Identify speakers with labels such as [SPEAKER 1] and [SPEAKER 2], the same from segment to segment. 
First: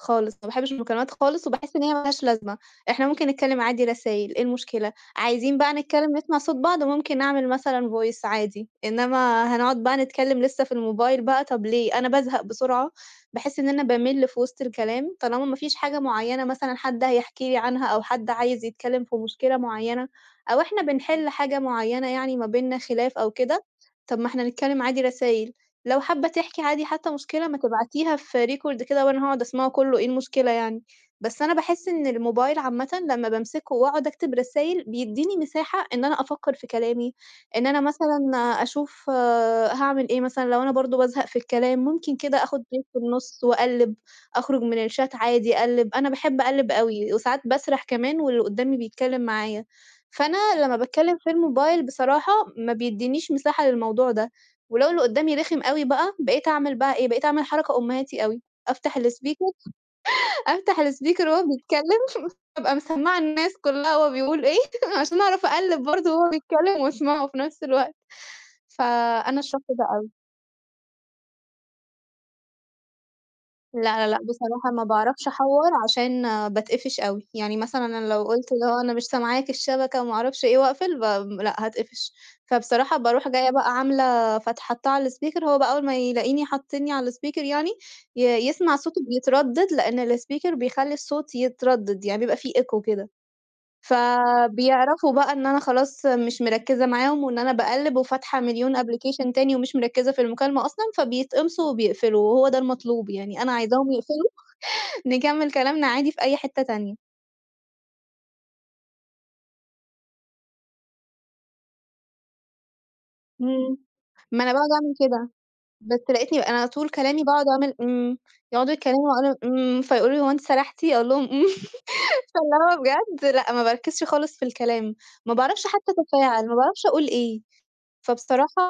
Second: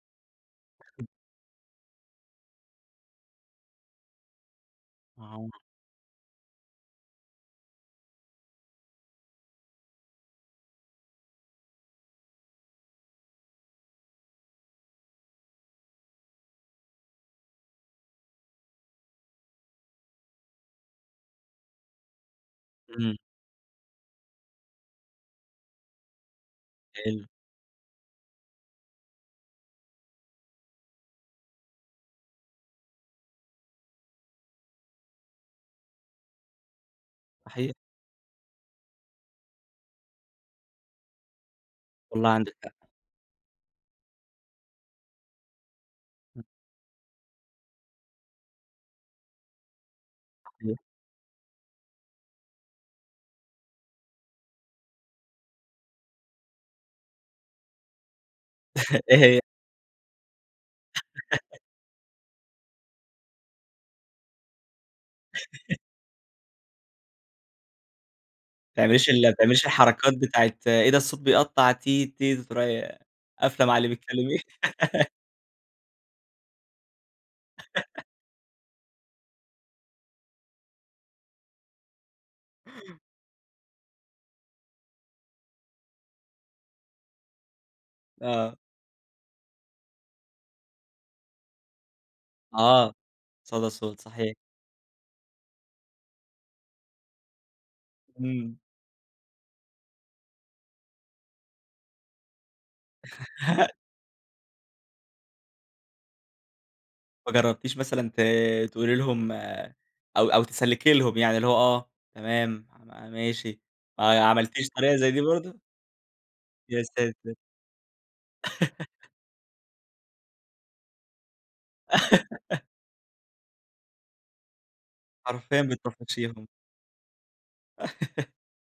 [SPEAKER 1] خالص، ما باحبّش
[SPEAKER 2] [unintelligible]
[SPEAKER 1] المكالمات خالص وباحس إن هي ما لهاش لازمة، إحنا ممكن نتكلّم عادي رسايل إيه المشكلة،
[SPEAKER 2] أها.
[SPEAKER 1] عايزين بقى نتكلّم نسمع صوت بعض وممكن نعمل مثلًا voice عادي، إنّما هنقعُد بقى نتكلّم لسّه في الموبايل بقى طب ليه؟ أنا بازهق بسرعة، باحِس إن أنا بامِل في وِسط الكلام، طالما ما فيش حاجة معيّنة مثلًا حد هيحكي لي عنها أو حد عايز يتكلّم في مشكلة معيّنة أو إحنا بنحِل حاجة معيّنة يعني ما بيننا
[SPEAKER 2] إمم.
[SPEAKER 1] خلاف أو كده، طب ما إحنا نتكلّم عادي رسايل. لو حابّة تحكي عادي حتّى
[SPEAKER 2] حلو.
[SPEAKER 1] مشكلة ما تبعتيها في record كده وأنا هاقعُد أسمعه كُلّه إيه المشكلة يعني؟ بس أنا باحِس إن الموبايل عامةً لمّا بامسكه وأقعُد أكتب رسايل، بيدّيني مساحة إن أنا أفكّر في كلامي، إن
[SPEAKER 2] صحيح.
[SPEAKER 1] أنا مثلًا أشوف هاعمل إيه مثلًا لو أنا برضه بازهق في الكلام ممكن
[SPEAKER 2] والله
[SPEAKER 1] كده
[SPEAKER 2] عندِك
[SPEAKER 1] آخُد break
[SPEAKER 2] حق.
[SPEAKER 1] في النُص وأقلّب، أخرج من الchat عادي أقلّب، أنا باحب
[SPEAKER 2] [unintelligible]
[SPEAKER 1] أقلّب أوي وساعات باسرح كمان واللي قُدّامي بيتكلّم معايا. فأنا لمّا
[SPEAKER 2] صحيح.
[SPEAKER 1] باتكلّم في الموبايل بصراحة ما بيدّنيش مساحة للموضوع ده ولو اللي قُدّامي رخم أوي بقى بقيت أعمل بقى إيه، بقيت أعمل حركة أمهاتي أوي، أفتح
[SPEAKER 2] إيه هي؟
[SPEAKER 1] الspeaker، أفتح الspeaker وهو بيتكلّم أبقى مسمّعة الناس كُلّها هو بيقول إيه عشان أعرف أقلّب برضه وهو بيتكلّم وأسمعه في نفس الوقت،
[SPEAKER 2] ما تعمليش ال ما
[SPEAKER 1] فأنا
[SPEAKER 2] تعمليش
[SPEAKER 1] الشخص ده أوي.
[SPEAKER 2] الحركات بتاعة، إيه ده الصوت بيقطّع تيت، تيت وتروحي قافلة مع
[SPEAKER 1] لأ،
[SPEAKER 2] اللي
[SPEAKER 1] لأ، لأ
[SPEAKER 2] بتكلّميه؟
[SPEAKER 1] بصراحة ما باعرفش أحوّر عشان باتقفش أوي. يعني مثلًا أنا لو قُلت اللي هو أنا مش سامعاك الشبكة وما أعرفش إيه وأقفل، بام لأ هاتقفش. فبصراحة باروح جايّة بقى عاملة فتح حاطّاه على الspeaker وهو بقى أول ما يلاقيني حطّني على الspeaker يعني، ي
[SPEAKER 2] آه.
[SPEAKER 1] يسمع صوته بيتردّد لإن الspeaker بيخلّي الصوت يتردّد، يعني يبقى في echo
[SPEAKER 2] آه.
[SPEAKER 1] كده.
[SPEAKER 2] صدى الصوت، صحيح.
[SPEAKER 1] فبيعرفوا بقى إن أنا خلاص مش مركّزة معاهم وإن أنا باقلّب وفاتحة
[SPEAKER 2] إمم.
[SPEAKER 1] مليون application تاني ومش مركّزة في المكالمة أصلًا، فبيتقمصوا وبيقفلوا وهو ده المطلوب يعني، أنا عايزاهم يقفلوا، نكمّل كلامنا عادي في أي حتّة تانية.
[SPEAKER 2] وما جرّبتيش مثلًا ت تقولي لهم أو أو تسلّكي لهم يعني اللي هو آه، تمام، ما ماشي.
[SPEAKER 1] إمم.
[SPEAKER 2] آه، ي
[SPEAKER 1] ما أنا
[SPEAKER 2] عملتيش
[SPEAKER 1] باقعُد أعمل
[SPEAKER 2] طريقة زي دي
[SPEAKER 1] كده.
[SPEAKER 2] برضه؟
[SPEAKER 1] بس لقيتني أنا على
[SPEAKER 2] يا
[SPEAKER 1] طول كلامي
[SPEAKER 2] ساتر!
[SPEAKER 1] باقعُد أعمل إمم، يقعُدوا يتكلّموا وأنا إمم، فيقولوا لي: "هو أنتِ سَرحتِ؟" أقول لهم: "إمم." فاللي هو بجد لأ ما باركّزش خالص في الكلام، ما
[SPEAKER 2] حرفيًا
[SPEAKER 1] باعرفش حتّى
[SPEAKER 2] بتطفّشيهم.
[SPEAKER 1] أتفاعل، ما باعرفش أقول إيه، فبصراحة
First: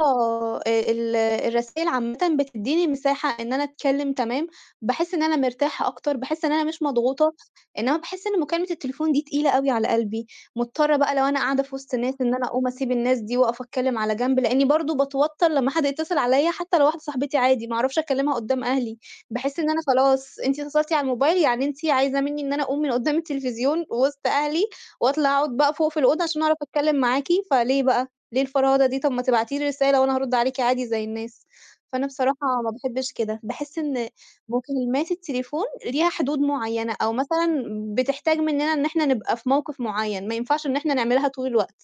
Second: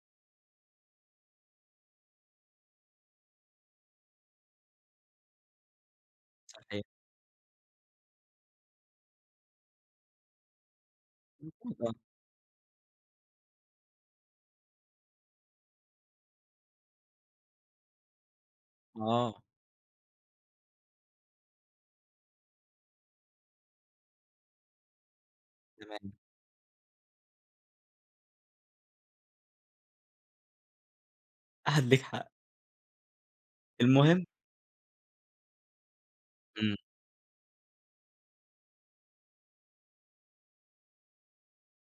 [SPEAKER 1] آآ ال الرسايل عامةً بتدّيني مساحة إن أنا أتكلّم تمام، باحس إن أنا مرتاحة أكتر، باحس إن أنا مش
[SPEAKER 2] صحيح.
[SPEAKER 1] مضغوطة، إنّما باحِس إن مكالمة التليفون دي تقيلة أوي على قلبي، مضطرة بقى لو أنا قاعدة في وِسط
[SPEAKER 2] [unintelligible]
[SPEAKER 1] ناس إن أنا أقوم أسيب الناس دي واقف أتكلّم على جنب، لإنّي برضه باتوتّر لمّا حد يتصل عليّا حتّى لو واحدة صاحبتي عادي، ما أعرفش أكلّمها قدّام أهلي.
[SPEAKER 2] آه.
[SPEAKER 1] باحس إن أنا خلاص، أنتِ اتّصلتِ على الموبايل يعني أنتِ عايزة منّي إن أنا أقوم من قُدّام التلفزيون وِسط أهلي وأطلع أقعُد بقى فوق في
[SPEAKER 2] تمام.
[SPEAKER 1] الأوضة عشان أعرف أتكلّم معاكِ فليه بقى؟ ليه الفرهدة دي؟ طب ما تبعتي لي رسالة وأنا هارُد عليكِ عادي زي الناس.
[SPEAKER 2] عندِك
[SPEAKER 1] فأنا
[SPEAKER 2] حق.
[SPEAKER 1] بصراحة ما باحبّش كده، باحس إن
[SPEAKER 2] المهم
[SPEAKER 1] مكالمات التليفون ليها حدود
[SPEAKER 2] إمم.
[SPEAKER 1] معيّنة أو مثلًا بتحتاج منّنا إن إحنا نبقى في موقف معيّن، ما ينفعش إن إحنا نعملها طول الوقت.